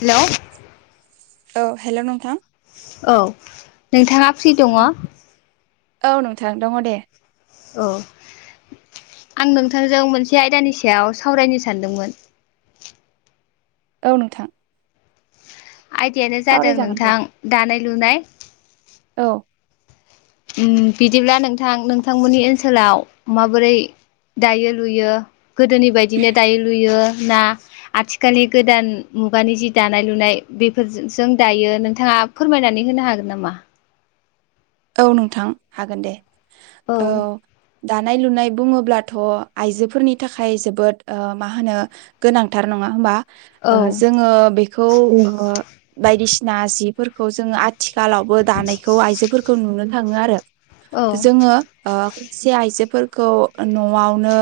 हेल' औ हेल' नोंथां औ नोंथाङा फ्रि दङ औ नोंथां दङ दे औ आं नोंथांजों मोनसे आयदानि सायाव सावरायनो सानदोंमोन औ नोंथां आयदायानो जादों सावरायजागोन दे नोंथां दानाय लुनाय औ बिदिब्ला नोंथां नोंथांमोननि ओनसोलाव माबोरै दायो लुयो गोदोनि बायदिनो दायो लुयो ना आथिखालनि गोदान मुगानि जि दानाय लुनाय बेफोरजों दायो नोंथाङा फोरमायनानै होनो हागोन नामा औ नोंथां हागोन दे। औ। दानाय लुनाय बुङोब्लाथ' आइजोफोरनि थाखाय जोबोद ओ मा होनो गोनांथार। नङा होमबा? औ ओ जोङो बेखौ ओ बायदिसिना जिफोरखौ जोङो आथ आथिखालावबो दानायखौ आइजोफोर खौ‌ नुनो थाङो आरो। औ जोङो ओ खायसे आइजोफोर खौ न'आवनो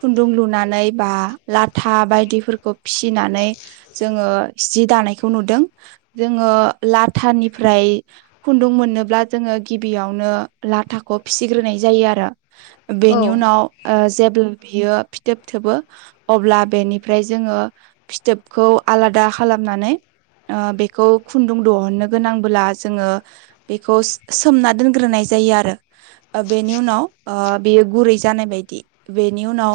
खुन्दुं लुनानै बा लाथा बायदिफोरखौ फिसि नानै जोङो जि दानायखौ नुदों। जोङो लाथानिफ्राय खुन्दुं मोनोब्ला जोङो गिबियावनो लाथाखौ फिसिग्रोनाय जायो आरो औ बेनि उनाव ओ जे बियो फिथोब थोबो अब्ला बेनिफ्राय जोङो फिथोबखौ आलादा खालामनानै ओ बेखौ खुन्दुं दुहननो गोनांबोला जोङो बेखौ सोमना दोनग्रोनाय जायो आरो। ओ बेनि उनाव ओ बेयो गुरै जानाय बायदि। बेनि उनाव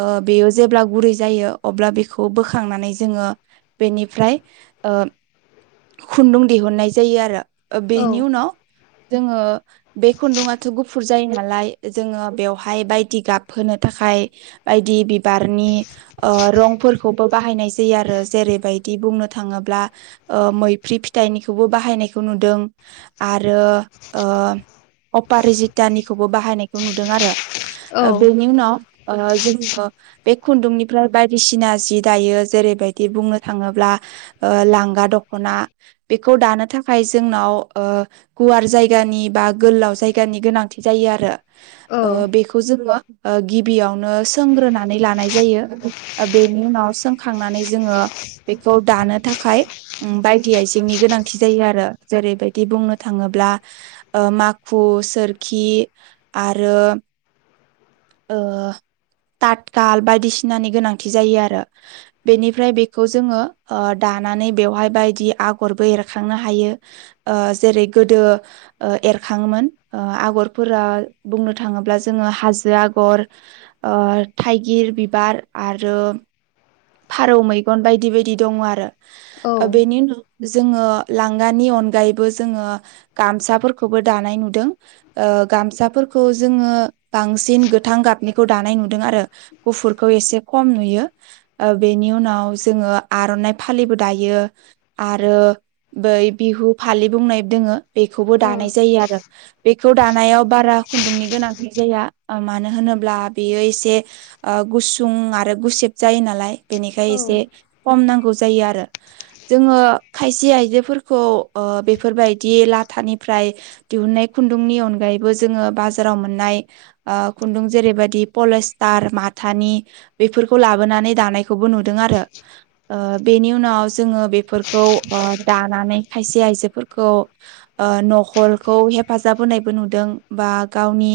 ओ बेयो जेब्ला गुरै जायो अब्ला बेखौ बोखांनानै जोङो बेनिफ्राय ओ खुन्दुं दिहुननाय जायो आरो। ओ औ बेनि उनाव जोङो बे खुन्दुङाथ' गु फुरजायो नालाय जोङो बेवहाय बायदि गाबहोनो थाखाय बायदि बिबारनि ओ रंफोरखौबो बाहायनाय जायो आरो जेरैबायदि बुंनो थाङोब्ला ओ मैफ फ्रि फिथाइनिखौबो बाहायनायखौ नुदों आरो ओ अपारजितानिखौबो बाहायनायखौ नुदों आरो औ ओ बेनि उनाव ओ जों ओ बे खुन्दुंनिफ्राय बायदिसिना जि दायो। जेरैबायदि बुंनो थाङोब्ला। ओ लांगा दख'ना बेखौ दानो थाखाय जोंनाव ओ गुवार जायगानि बा गोलाव जायगानि गोनांथि जायो आरो। ओ बेखौ जोङो ओ गिबियावनो सोंग्रोनानै लानाय जायो ओ बेनि उनाव सोंखांनानै जोङो बेखौ दानो थाखाय ओम बायदि आइजेंनि गोनांथि जायो आरो जेरैबायदि बुंनो थाङोब्ला ओ माखु सोरखि आरो ओ तातकाल बायदिसिनानि गोनांथि जायो आरो बेनिफ्राय बेखौ जोङो ओ दा दानानै बेवहाय बायदि आगरबो एरखांनो हायो ओ जेरै गोदो ओ एरखाङोमोन आगरफोरा बुंनो थाङोब्ला जोङो हाजो आगर ओ थाइगिर बिबार आरो फारौ मैगन बायदि बायदि दङ आरो औ बेनि ओ उनाव जोङो लांगानि अनगायैबो जोङो गामसाफोरखौबो दानाय नुदों ओ गामसा खौ जोङो बांसिन गोथां गाबनिखौ दानाय नुदों आरो गुफुरखौ एसे खम नुयो। [unintelligible] ओ बेनि उनाव जोङो आर'नाइ फालिबो दायो आरो बै बिहु बिहु फालि बुंनाय दोङो बेखौबो दानाय औ जायो आरो बेखौ दानायाव बारा खुन्दुंनि गोनांथि जाया मानो होनोब्ला बेयो एसे ओ गुसुं आरो गुसेब जायो नालाय बेनिखाय औ एसे खम नांगौ जायो आरो जोङो खायसे आयजोफोरखौ ओ बेफोरबायदि लाथानिफ्राय दिहुननाय खुन्दुंनि अनगायैबो जोङो बाजाराव मोननाय ओ खुन्दुं जेरैबायदिार माथानि बेफोरखौ लाबोनानै दानाय [unintelligible] ओ नुदों आरो ओ बेनि उनाव जोंङो बेफोरखौ ओ दानानै खायसेया आजोफोरखौ न'खरखौ ओ हेफाजाब होनायबो नुदों बा गावनि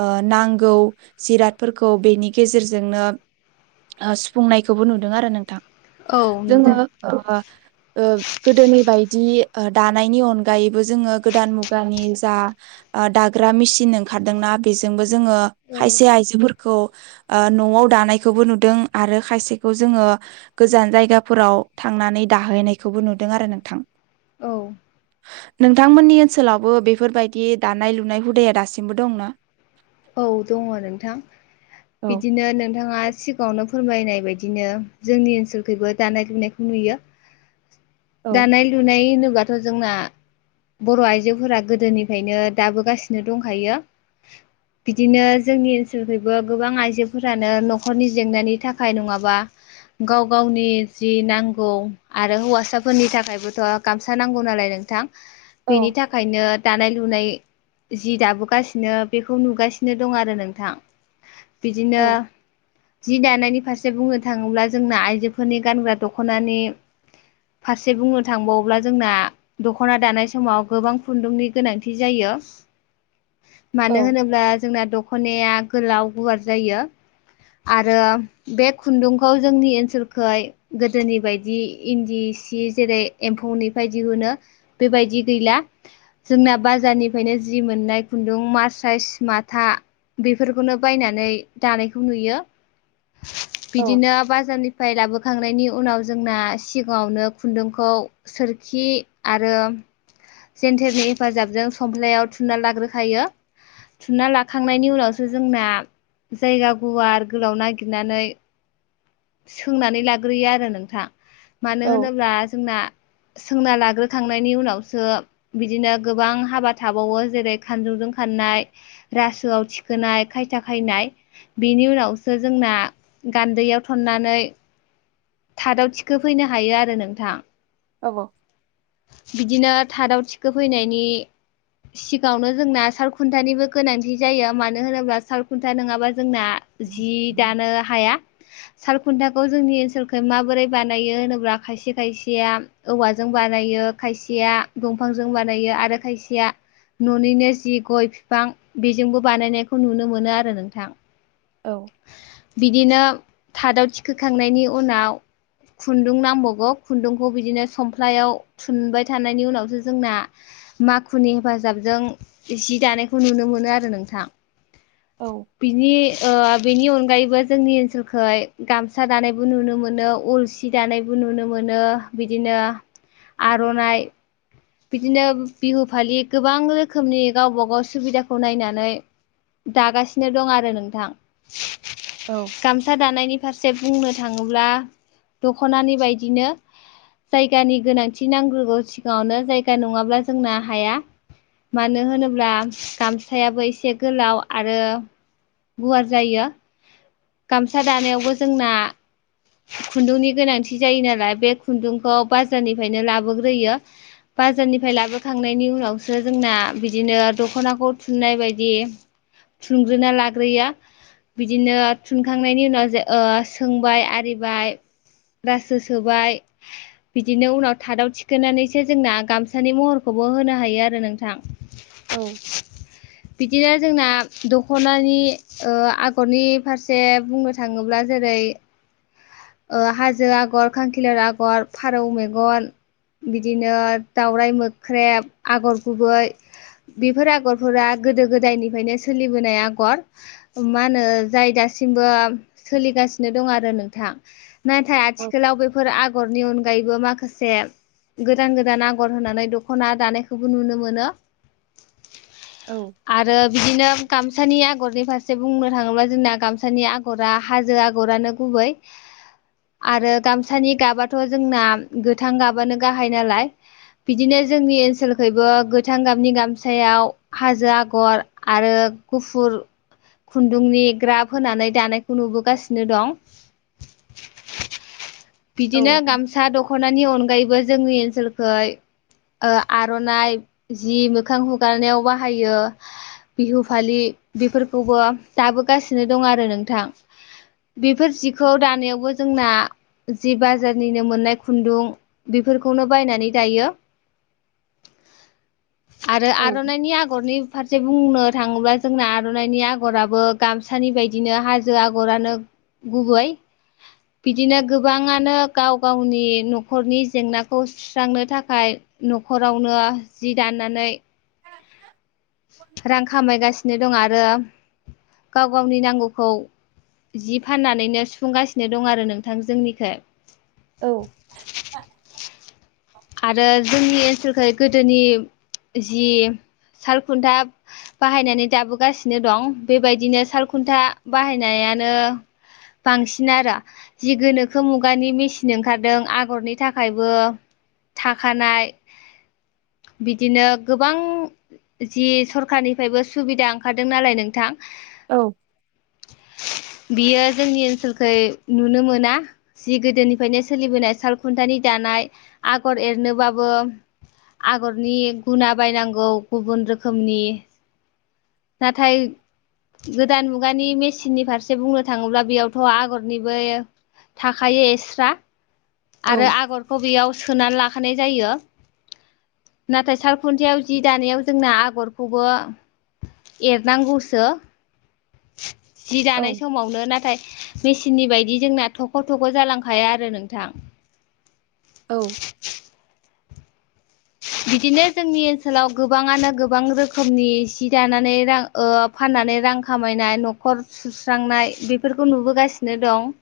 ओ नांगौ जिरादफोरखौ बेनि गेजेरजोंनो बुंनायखौबो नुदों आरो नोंथां औ जोङो नुदों ओ ओ गोदोनि बायदि ओ दानायनि अनगायैबो जोङो गोदान मुगानि जा ओ दाग्रा मेसिन ओंखारदोंना बेजोंबो जोङो खायसे औ आयजोफोरखौ ओ न'आव दानायखौबो नुदों। आरो खायसेखौ जोङो गोजान जायगाफोराव थांनानै दाहोननायखौबो नुदों आरो नोंथां। औ नोंथांमोननि ओनसोलावबो बेफोरबायदि दानाय लुनाय हुदाया दासिमबो दंना? औ दङ नोंथां औ बिदिनो नोंथाङा सिगाङावनो फोरमायनाय बायदिनो जोंनि ओनसोलखैबो दानाय लुनायखौ नुयो। औ दानाय लुनाय होनोबाथ' जोंना बर' आइजोफोरा गोदोनिफ्रायनो दाबोगासिनो दंखायो। बिदिनो जोंनि ओनसोलखैबो गोबां आइजोफोरानो न'खरनि जेंनानि थाखाय नङाबा गाव गावनि जि नांगौ आरो हौवासाफोरनि थाखायबोथ' गामसा नांगौ नालाय नोंथां। औ बेनि थाखायनो दानाय लुनाय जि दाबोगासिनो बेखौ नुुबो गासिनो दं आरो नोंथां औ बिदिनो जि दानायनि फारसे बुंनो थाङोब्ला जोंना आइजोफोरनि गानग्रा दख'नानि फारसे बुंनो थांबावोब्ला जोंना दख'ना दानाय समाव गोबां खुन्दुंनि गोनांथि जायो। मानो औ होनोब्ला जोंना दखनाया गोलाव गुवार जायो। आरो बे खुन्दुंखौ जोंनि ओनसोलखै गोदोनि बायदि इन्दि सि जेरै एम्फौनिफ्राय दिहुनो बेबायदि गैला जोंना बाजारनिफ्रायनो जि मोननाय खुन्दुं मार्चाइस मा था बेफोरखौनो बायनानै दानायखौ नुयो। औ बिदिनो बाजारनि फ्राय लाबोखांनायनि उनाव जोंना सिगाङावनो खुन्दुंखौ सोरखि आरो जेन्थेरनि हेफाजाबजों समफ्लायाव थुना लाग्रोखायो। थुनना लाखांनायनि उनावसो जोंना जायगा गुवार गोलाव नागिरनानै सोंनानै लाग्रोयो आरो नोंथां मानो औ होनोब्ला जोंना सोंना लाग्रोखांनायनि उनावसो बिदिनो गोबां हाबा थाबावो जेरै खानजंजों फाननाय रासोआव थिखोनाय खायथा खायनाय बेनि उनावसो जोंना गान्दैयाव थननानै थादाव थिखोफैनो हायो आरो नोंथां आब' औ बिदिनो थादाव थिखोफैनायनि सिगाङावनो जोंना सालखुन्थानिबो गोनांथि जायो मानो होनोब्ला साल खुन्था नङाबा जोंना जि दानो हाया सालखुन्थाखौ जोंनि ओनसोलख माबोरै बानायो होनोब्ला खायसे खायसेया औवाजों बानायो खायसेया दंफांजों बानायो आरो खायसेया न'निनो जि गय बिफां बेजोंबो बानायनायखौ नुनो मोनो आरो नोंथां औ बिदिनो थादाव थिखोखांनायनि उनाव खुन्दुं नांबावगौ खुन्दुंखौ बिदिनो सफ्लायाव थुनबाय थानायनि उनावसो जोंना माखुनि हेफाजाबजों जि दानायखौ नुनो मोनो आरो नोंथां औ बिनि ओ बेनि अनगायैबो जोंनि ओनसोलखाय गामसा दानायबो नुनो मोनो अलसि दानायबो नुनो मोनो नुनो मोनो बिदिनो आर'नाइ बिदिनो बिहु फालि गोबां रोखोमनि गावबा गाव सुबिदाखौ नायनानै दागासिनो दं आरो नोंथां औ गामसा दानायनि फारसे जे बुंनो थाङोब्ला दख'नानि बायदिनो जायगानि गोनांथि नांग्रोगौ सिगाङावनो जायगा नङाब्ला जोंना हाया मानो होनोब्ला गामसायाबो एसे गोलाव आरो गुवार जायो गामसा दानायावबो जोंना खुन्दुंनि गोनांथि जायो नालाय बे खुन्दुंखौ बाजारनिफ्रायनो लाबोग्रोयो बाजारनिफ्राय लाबोखांनायनि उनावसो जोंना बिदिनो दख'नाखौ थुननाय बायदि थुंग्रोना लाग्रोयो बिदिनो थुनखांनायनि उनाव सोंबाय आरिबाय रासो सोबाय बिदिनो उनाव थादाव थिखोनानैसो जोंना गामसानि महरखौ बो होनो हायो आरो नोंथां औ बिदिनो जोंना दख'नानि ओ आगरनि फारसे बुंनो थाङोब्ला जेरै ओइ ओ हाजो आगर, खांखिलार आगर, फारौ मेगन, बिदिनो दाउराइ मोख्रेब, आगर गुबै, बेफोर आगरफोरा गोदो गोदायनिफ्रायनो सोलिबोनाय आगर। मा होनो जाय दा सिमबो सोलिगासिनो दं आरो नोंथां। नाथाय आथिखालाव बेफोर आगरनि अन गायबो माखासे गोदान गोदान आगर होनानै दख'ना दानायखौबो नुनो मोनो। औ आरो बिदिनो गामसानि आगरनि फारसे बुंनो थाङोब्ला जोंना गामसानि आगरा हाजो आगरानो गुबै [inaudible] आरो गामसानि गाबाथ' जोंना गोथां गाबानो गाहाय नालाय बिदिनो जोंनि ओनसोलखैबो गोथां गाबनि गामसायाव हाजो आगर आरो गुफुर खुन्दुंनि ग्रााब होनानै दानायखौ नुबोगासिनो दं। बिदिनो गामसा दख'नानि अनगायैबो जोंनि ओनसोलखै ओ आर'नाइ जि मोखां हुगारनायाव बाहायो, बिहु फालि, बेफोरखौबो दाबोगासिनो दं आरो नोंथां। बेफोर जि खौ दानायावबो जोंना जि बाजारनिनो मोननाय खुन्दुं बेफोरखौनो बायनानै दायो। आरो आर'नाइनि आगरनि फारसे बुंनो थाङोब्ला जोंना आर'नाइनि आगराबो गामसानि बायदिनो हाजो आगरानो गुबै बिदिनो गोबाङानो गाव गावनि न'खरनि जेंनाखौ सुस्रांनो थाखाय न'खरावनो जि दाननानै रां खामायगासिनो दं आरो गाव गावनि नांगौखौ जि फाननानैनो सुफुंगासिनो दं आरो नोंथां जोंनिखौ औ आरो जोंनि ओनसोलखाय गोदोनि जि सालखुन्था बाहायनानै दाबोगासिनो दं बेबायदिनो सालखुन्था बाहायनाया आनो बांसिन आरो जि गोनोखो मुगानि मेसिन ओंखारदों आगरनि थाखायबो थाखानाय बिदिनो गोबां जि सरखारनिफ्रायबो सुबिदा ओंखारदों नालाय नोंथां औ [unintelligible] बियो जोंनि ओनसोलखै नुनो मोना जि गोदोनिफ्रायनो सोलिबोनाय सालखुन्थानि दान नाय आगर एरनोबाबो आगरनि गुना बायनांगौ गुबुन रोखोमनि नाथाय गोदान मुगानि मेचननि फारसे बुंनो थाङोब्ला बेयावथ' आगरनिबो थाखायो एक्सट्रा औ आरो आगरखौ बेयाव सोनानै लाखानाय जायो नाथाय सालखुन्थियाव जि दानायाव जोंना आगरखौबो एरनांगौसो जि औ दानाय समावनो नाथाय मेसिननि बायदि जोंना थख' थख' जालांखाया आरो नोंथां औ बिदिनो जोंनि ओनसोलाव गोबाङानो गोबां रोखोमनि सि दानानै रां ओ फान नानै रां खामायनाय न'खर सुस्रांनाय बेफोरखौ नुबोगासिनो दं।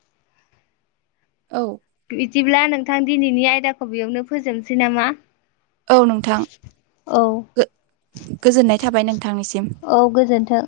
औ बिदिब्ला नोंथां दिनैनि आयदाखौ बेयावनो फोजोबनोसै नामा? औ नोंथां। औ गो-गोजोननाय थाबाय नोंथांनिसिम। औ गोजोन्थों।